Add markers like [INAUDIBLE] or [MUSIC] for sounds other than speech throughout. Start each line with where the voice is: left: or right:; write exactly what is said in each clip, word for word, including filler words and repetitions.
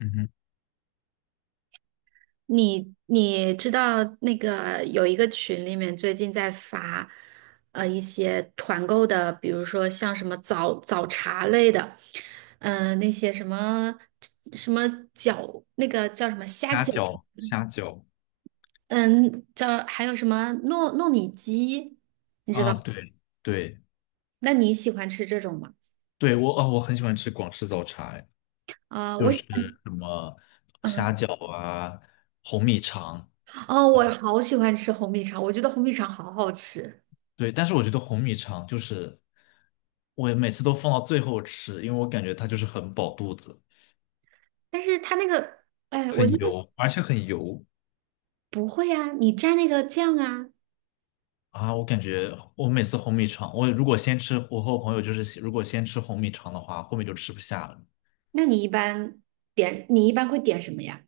left: 嗯哼，
right: 你你知道那个有一个群里面最近在发，呃，一些团购的，比如说像什么早早茶类的，嗯、那些什么什么饺，那个叫什么虾
left: 虾
right: 饺，
left: 饺，虾饺
right: 嗯，叫还有什么糯糯米鸡，你知道？
left: 啊。对对
right: 那你喜欢吃这种吗？
left: 对。我哦，我很喜欢吃广式早茶。哎，
right: 啊、我
left: 就
right: 喜
left: 是
right: 欢，
left: 什么虾
right: 嗯，
left: 饺啊，红米肠。
right: 哦，我好喜欢吃红米肠，我觉得红米肠好好吃，
left: 对，但是我觉得红米肠就是我每次都放到最后吃，因为我感觉它就是很饱肚子，
right: 但是它那个，哎，我
left: 很
right: 觉得
left: 油，而且很油
right: 不会啊，你蘸那个酱啊。
left: 啊，我感觉我每次红米肠，我如果先吃，我和我朋友就是如果先吃红米肠的话，后面就吃不下了。
right: 那你一般点，你一般会点什么呀？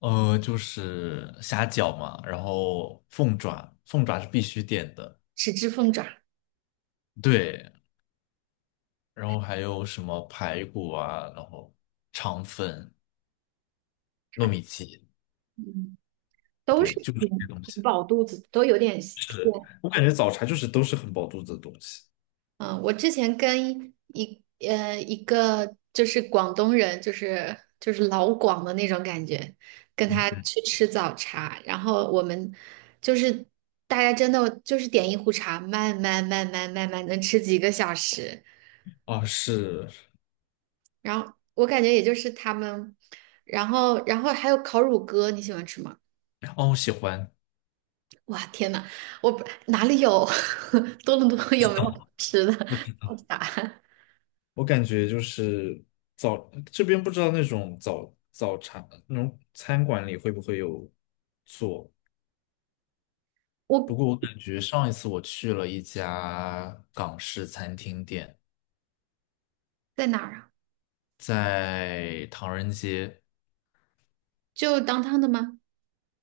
left: 呃，就是虾饺嘛，然后凤爪，凤爪是必须点的。
right: 豉汁凤爪，
left: 对，然后还有什么排骨啊，然后肠粉、糯米鸡。
right: 嗯，都是
left: 对，就是这些
right: 挺
left: 东西。
right: 挺饱肚子，都有点
left: 是，
right: 偏。
left: 我感觉早茶就是都是很饱肚子的东西。
right: 嗯，我之前跟一呃一个就是广东人，就是就是老广的那种感觉，跟
left: 嗯
right: 他
left: 嗯。
right: 去吃早茶，然后我们就是大家真的就是点一壶茶，慢慢慢慢慢慢能吃几个小时，
left: 啊是。
right: 然后我感觉也就是他们，然后然后还有烤乳鸽，你喜欢吃吗？
left: 哦，我喜欢。
right: 哇，天呐，我不哪里有 [LAUGHS] 多伦多有没有吃的
left: 我知
right: [LAUGHS] 好
left: 道。
right: 傻，
left: 我感觉就是早这边不知道那种早早茶那种餐馆里会不会有做。不
right: 我
left: 过我感觉上一次我去了一家港式餐厅店，
right: 在哪儿啊？
left: 在唐人街。
right: 就当 o 的吗？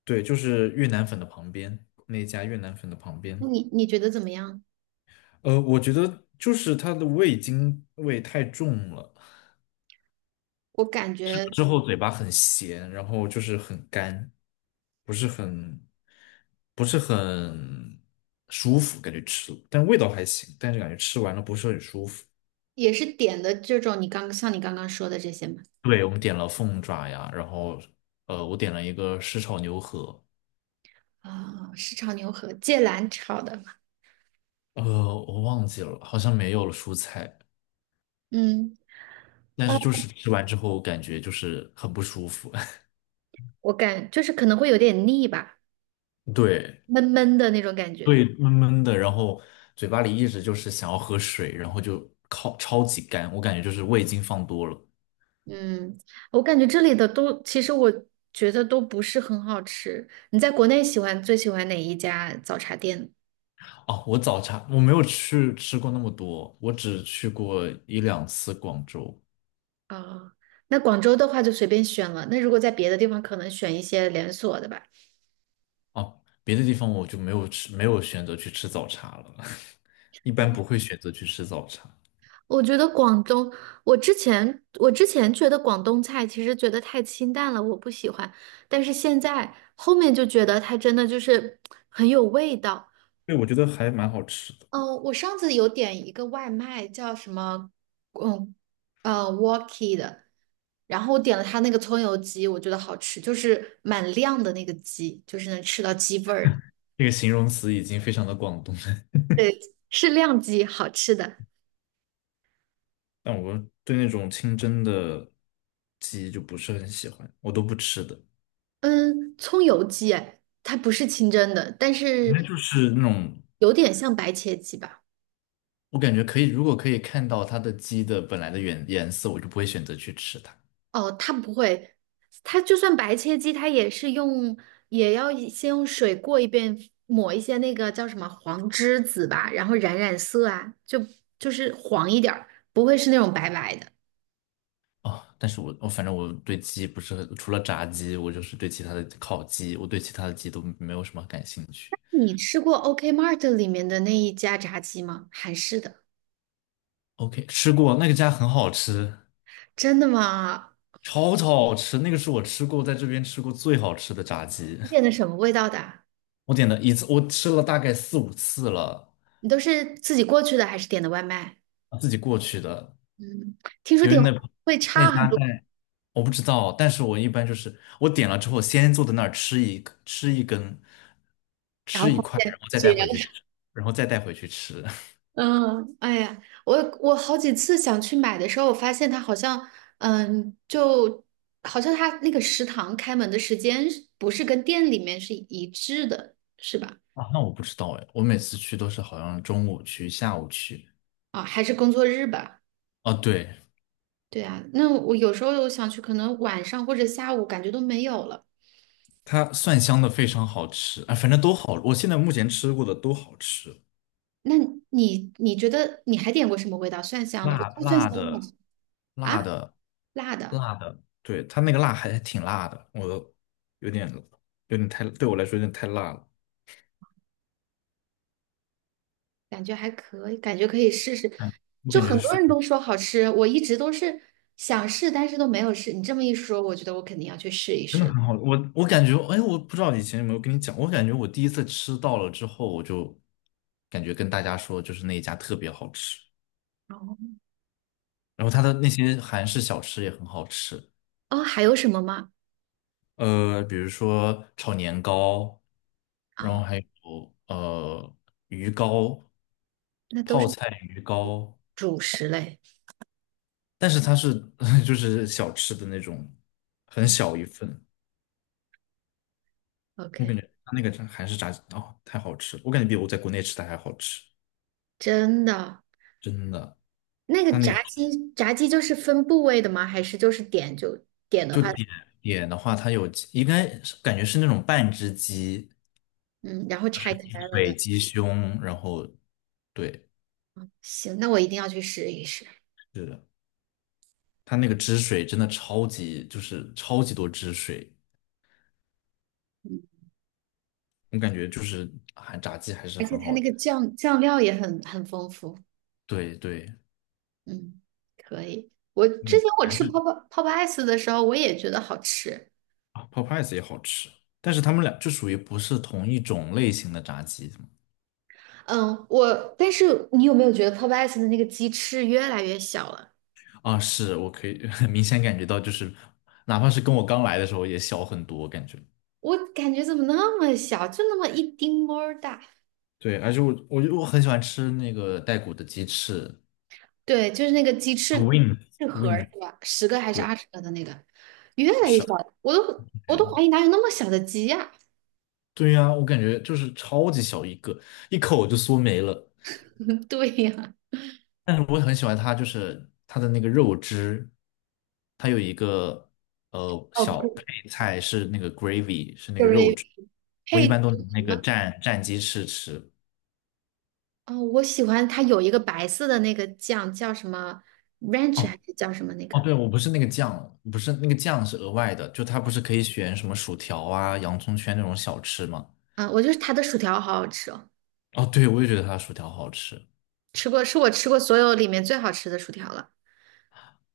left: 对，就是越南粉的旁边，那一家越南粉的旁
right: 那
left: 边。
right: 你你觉得怎么样？
left: 呃，我觉得就是它的味精味太重了，
right: 我感觉
left: 之后嘴巴很咸，然后就是很干，不是很不是很舒服，感觉吃，但味道还行，但是感觉吃完了不是很舒服。
right: 也是点的这种，你刚像你刚刚说的这些嘛。
left: 对，我们点了凤爪呀，然后呃，我点了一个湿炒牛河。
right: 啊、是炒牛河，芥蓝炒的嘛
left: 呃，我忘记了，好像没有了蔬菜，
right: 嗯，
left: 但
right: 啊，
left: 是就是吃完之后感觉就是很不舒服。
right: 我感就是可能会有点腻吧，
left: [LAUGHS] 对
right: 闷闷的那种感觉。
left: 对，闷闷的，然后嘴巴里一直就是想要喝水，然后就靠超级干，我感觉就是味精放多了。
right: 嗯，我感觉这里的都，其实我觉得都不是很好吃。你在国内喜欢最喜欢哪一家早茶店？
left: 哦，我早茶我没有去吃过那么多，我只去过一两次广州。
right: 哦，那广州的话就随便选了。那如果在别的地方，可能选一些连锁的吧。
left: 哦，别的地方我就没有吃，没有选择去吃早茶了。[LAUGHS] 一般不会选择去吃早茶。
right: 我觉得广东，我之前我之前觉得广东菜其实觉得太清淡了，我不喜欢。但是现在后面就觉得它真的就是很有味道。
left: 对，我觉得还蛮好吃的。
right: 嗯，我上次有点一个外卖，叫什么，嗯，呃，Walkie 的，然后我点了它那个葱油鸡，我觉得好吃，就是蛮亮的那个鸡，就是能吃到鸡味儿的。
left: 那个形容词已经非常的广东了。[LAUGHS]
right: 对，是亮鸡，好吃的。
left: 但我对那种清蒸的鸡就不是很喜欢，我都不吃的。
right: 嗯，葱油鸡，哎，它不是清蒸的，但
left: 反正
right: 是
left: 就是那种，
right: 有点像白切鸡吧？
left: 我感觉可以，如果可以看到它的鸡的本来的原颜色，我就不会选择去吃它。
right: 哦，它不会，它就算白切鸡，它也是用，也要一先用水过一遍，抹一些那个叫什么黄栀子吧，然后染染色啊，就就是黄一点儿，不会是那种白白的。
left: 哦，但是我我反正我对鸡不是很，除了炸鸡，我就是对其他的烤鸡，我对其他的鸡都没有什么感兴趣。
right: 你吃过 OK Mart 里面的那一家炸鸡吗？韩式的，
left: OK，吃过那个家很好吃，
right: 真的吗？
left: 超超好吃。那个是我吃过在这边吃过最好吃的炸鸡。
right: 你点的
left: [LAUGHS]
right: 什么味道的啊
left: 我点了一次，我吃了大概四五次了。
right: 你都是自己过去的还是点的外卖？
left: 自己过去的，
right: 嗯，听说
left: 因为
right: 点外
left: 那
right: 卖会
left: 那
right: 差很
left: 家
right: 多，
left: 在我不知道，但是我一般就是我点了之后先坐在那儿吃一个吃一根，
right: 然后
left: 吃一
right: 发
left: 块，
right: 现，
left: 然后再
right: 绝
left: 带
right: 了
left: 回去吃，然后再带回去吃。[LAUGHS]
right: 嗯，哎呀，我我好几次想去买的时候，我发现它好像，嗯，就好像它那个食堂开门的时间是不是跟店里面是一致的，是吧？
left: 啊，那我不知道哎，我每次去都是好像中午去，下午去。
right: 啊，还是工作日吧？
left: 哦，对。
right: 对啊，那我有时候我想去，可能晚上或者下午感觉都没有了。
left: 它蒜香的非常好吃，啊，反正都好，我现在目前吃过的都好吃。
right: 那你你觉得你还点过什么味道蒜香的？我
left: 辣
right: 看蒜香
left: 辣
right: 的好
left: 的，
right: 像啊，
left: 辣的。
right: 辣的。
left: 辣的，对，它那个辣还挺辣的，我有点有点太，对我来说有点太辣了。
right: 感觉还可以，感觉可以试试。
left: 嗯，我
right: 就
left: 感觉
right: 很多
left: 是
right: 人都说好吃，我一直都是想试，但是都没有试。你这么一说，我觉得我肯定要去试一
left: 真的
right: 试。
left: 很好，我我感觉，哎，我不知道以前有没有跟你讲，我感觉我第一次吃到了之后，我就感觉跟大家说，就是那一家特别好吃，
right: 哦，
left: 然后它的那些韩式小吃也很好吃。
right: 哦，还有什么吗？
left: 呃，比如说炒年糕，然后
right: 啊，
left: 还有呃鱼糕、
right: 那都
left: 泡
right: 是
left: 菜鱼糕。
right: 主食类。
left: 但是它是 [LAUGHS] 就是小吃的那种，很小一份。我感觉
right: OK，
left: 它那个炸韩式炸鸡哦，太好吃了，我感觉比我在国内吃的还好吃。
right: 真的，
left: 真的。
right: 那个
left: 它那个
right: 炸鸡，炸鸡就是分部位的吗？还是就是点就点的
left: 就
right: 话，
left: 点点的话，它有应该是感觉是那种半只鸡、
right: 嗯，然后拆开
left: 鸡
right: 了
left: 腿、
right: 的。
left: 鸡胸，然后对。
right: 行，那我一定要去试一试。
left: 是的。它那个汁水真的超级，就是超级多汁水，
right: 嗯，
left: 我感觉就是还炸鸡还是
right: 而且
left: 很
right: 它
left: 好
right: 那
left: 吃。
right: 个酱酱料也很很丰富。
left: 对对。
right: 嗯，可以。我
left: 我
right: 之
left: 感觉
right: 前我
left: 还
right: 吃
left: 是
right: 泡泡泡泡 ice 的时候，我也觉得好吃。
left: 啊泡 o p 也好吃，但是他们俩就属于不是同一种类型的炸鸡。
right: 嗯，我但是你有没有觉得泡泡 ice 的那个鸡翅越来越小了？
left: 啊，是我可以 [LAUGHS] 很明显感觉到，就是哪怕是跟我刚来的时候也小很多，我感觉
right: 我感觉怎么那么小，就那么一丁么儿大。
left: 对，而且我我就我很喜欢吃那个带骨的鸡翅
right: 对，就是那个鸡
left: w
right: 翅
left: i n g
right: 翅盒儿是吧？十个还是
left: 对，
right: 二十个的那个，越来越
left: 是
right: 小
left: 啊。
right: 了我都我都
left: 嗯，
right: 怀疑哪有那么小的鸡呀、
left: 对呀，我感觉就是超级小一个，一口就嗦没了。
right: [LAUGHS] 对呀、
left: 但是我很喜欢它，就是它的那个肉汁，它有一个呃
right: 哦
left: 小配菜是那个 gravy，是那个肉
right: ，gravy
left: 汁。我一
right: 配。
left: 般都拿那个蘸蘸鸡翅吃。
right: 哦，我喜欢它有一个白色的那个酱，叫什么 ranch
left: 哦
right: 还是叫什么那
left: 哦，
right: 个？
left: 对，我不是那个酱，不是那个酱是额外的，就它不是可以选什么薯条啊、洋葱圈那种小吃吗？
right: 嗯，我就是它的薯条好好吃哦，
left: 哦，对，我也觉得它的薯条好吃。
right: 吃过是我吃过所有里面最好吃的薯条了，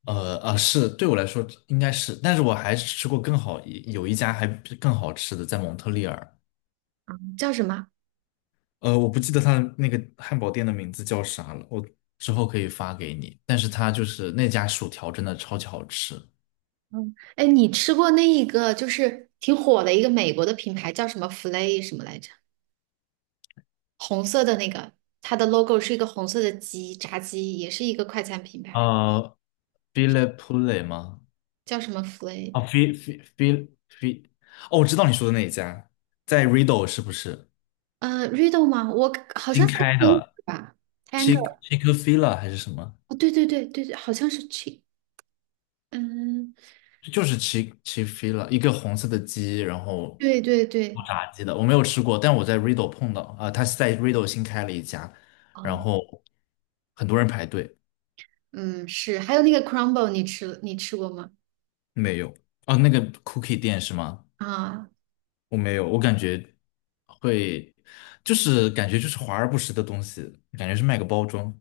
left: 呃啊，是对我来说应该是，但是我还是吃过更好一有一家还更好吃的，在蒙特利尔。
right: 叫什么？
left: 呃，我不记得他的那个汉堡店的名字叫啥了，我之后可以发给你。但是他就是那家薯条真的超级好吃。
right: 嗯，哎，你吃过那一个就是挺火的一个美国的品牌叫什么 Flay 什么来着？红色的那个，它的 logo 是一个红色的鸡，炸鸡也是一个快餐品牌，
left: 呃，File p o e 吗？
right: 叫什么 Flay？
left: 啊，File File File，哦，我知道你说的那一家，在 r i d d l e 是不是
right: 呃，Riddle 吗？我好
left: 新
right: 像在
left: 开
right: 听
left: 的
right: 吧
left: ？Chick
right: ，Tanger，
left: Chick-fil-A 还是什么？
right: 哦，对对对对对，好像是 Chi，嗯。
left: 就是 Chick Chick-fil-A，一个红色的鸡，然后
right: 对对
left: 做
right: 对，
left: 炸鸡的。我没有吃过，但我在 r i d d l e 碰到，啊、它是在 r i d d l e 新开了一家，然
right: 哦，
left: 后很多人排队。
right: 嗯，是。还有那个 crumble，你吃你吃过吗？
left: 没有啊，那个 cookie 店是吗？
right: 啊，
left: 我没有，我感觉会，就是感觉就是华而不实的东西，感觉是卖个包装。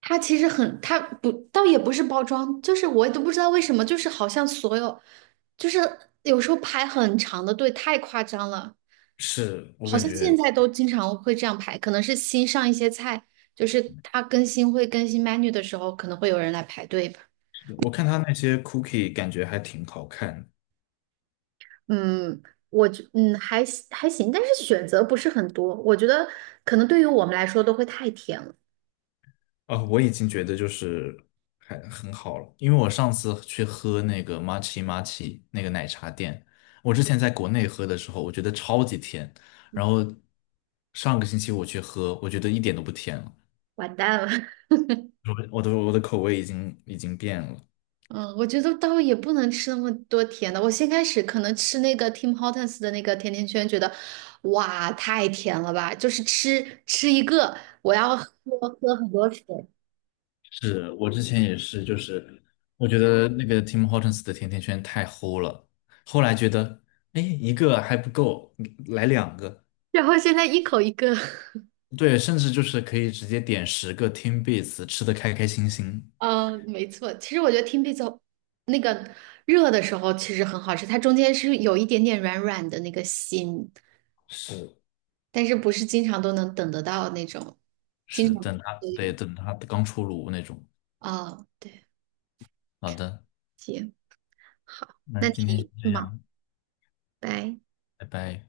right: 它其实很，它不，倒也不是包装，就是我都不知道为什么，就是好像所有，就是有时候排很长的队，太夸张了。
left: 是我
right: 好
left: 感
right: 像现
left: 觉，
right: 在都经常会这样排，可能是新上一些菜，就是它更新会更新 menu 的时候，可能会有人来排队吧。
left: 我看他那些 cookie 感觉还挺好看。
right: 嗯，我觉嗯还行还行，但是选择不是很多，我觉得可能对于我们来说都会太甜了。
left: 啊，哦我已经觉得就是还很好了，因为我上次去喝那个 m a c h m a c h 那个奶茶店，我之前在国内喝的时候，我觉得超级甜，然后上个星期我去喝，我觉得一点都不甜了，
right: 完蛋了。[LAUGHS]
left: 我我的我的口味已经已经变了。
right: 嗯，我觉得倒也不能吃那么多甜的。我先开始可能吃那个 Tim Hortons 的那个甜甜圈，觉得哇太甜了吧，就是吃吃一个，我要喝喝很多水。
left: 是我之前也是，就是我觉得那个 Tim Hortons 的甜甜圈太齁了，后来觉得，哎，一个还不够，嗯来两个。
right: 然后现在一口一个，
left: 对，甚至就是可以直接点十个 Tim Beats，吃的开开心心。
right: [LAUGHS] 嗯，没错。其实我觉得 Tim Pizza 那个热的时候其实很好吃，它中间是有一点点软软的那个心，
left: 是。
right: 但是不是经常都能等得到那种，经
left: 是，
right: 常
left: 等它，
right: 对
left: 对，
right: 有。
left: 等它刚出炉那种。
right: 哦，对，
left: 好的，
right: 行，好，
left: 那
right: 那
left: 今天先
right: 你
left: 这
right: 忙。
left: 样，
right: 拜。
left: 拜拜。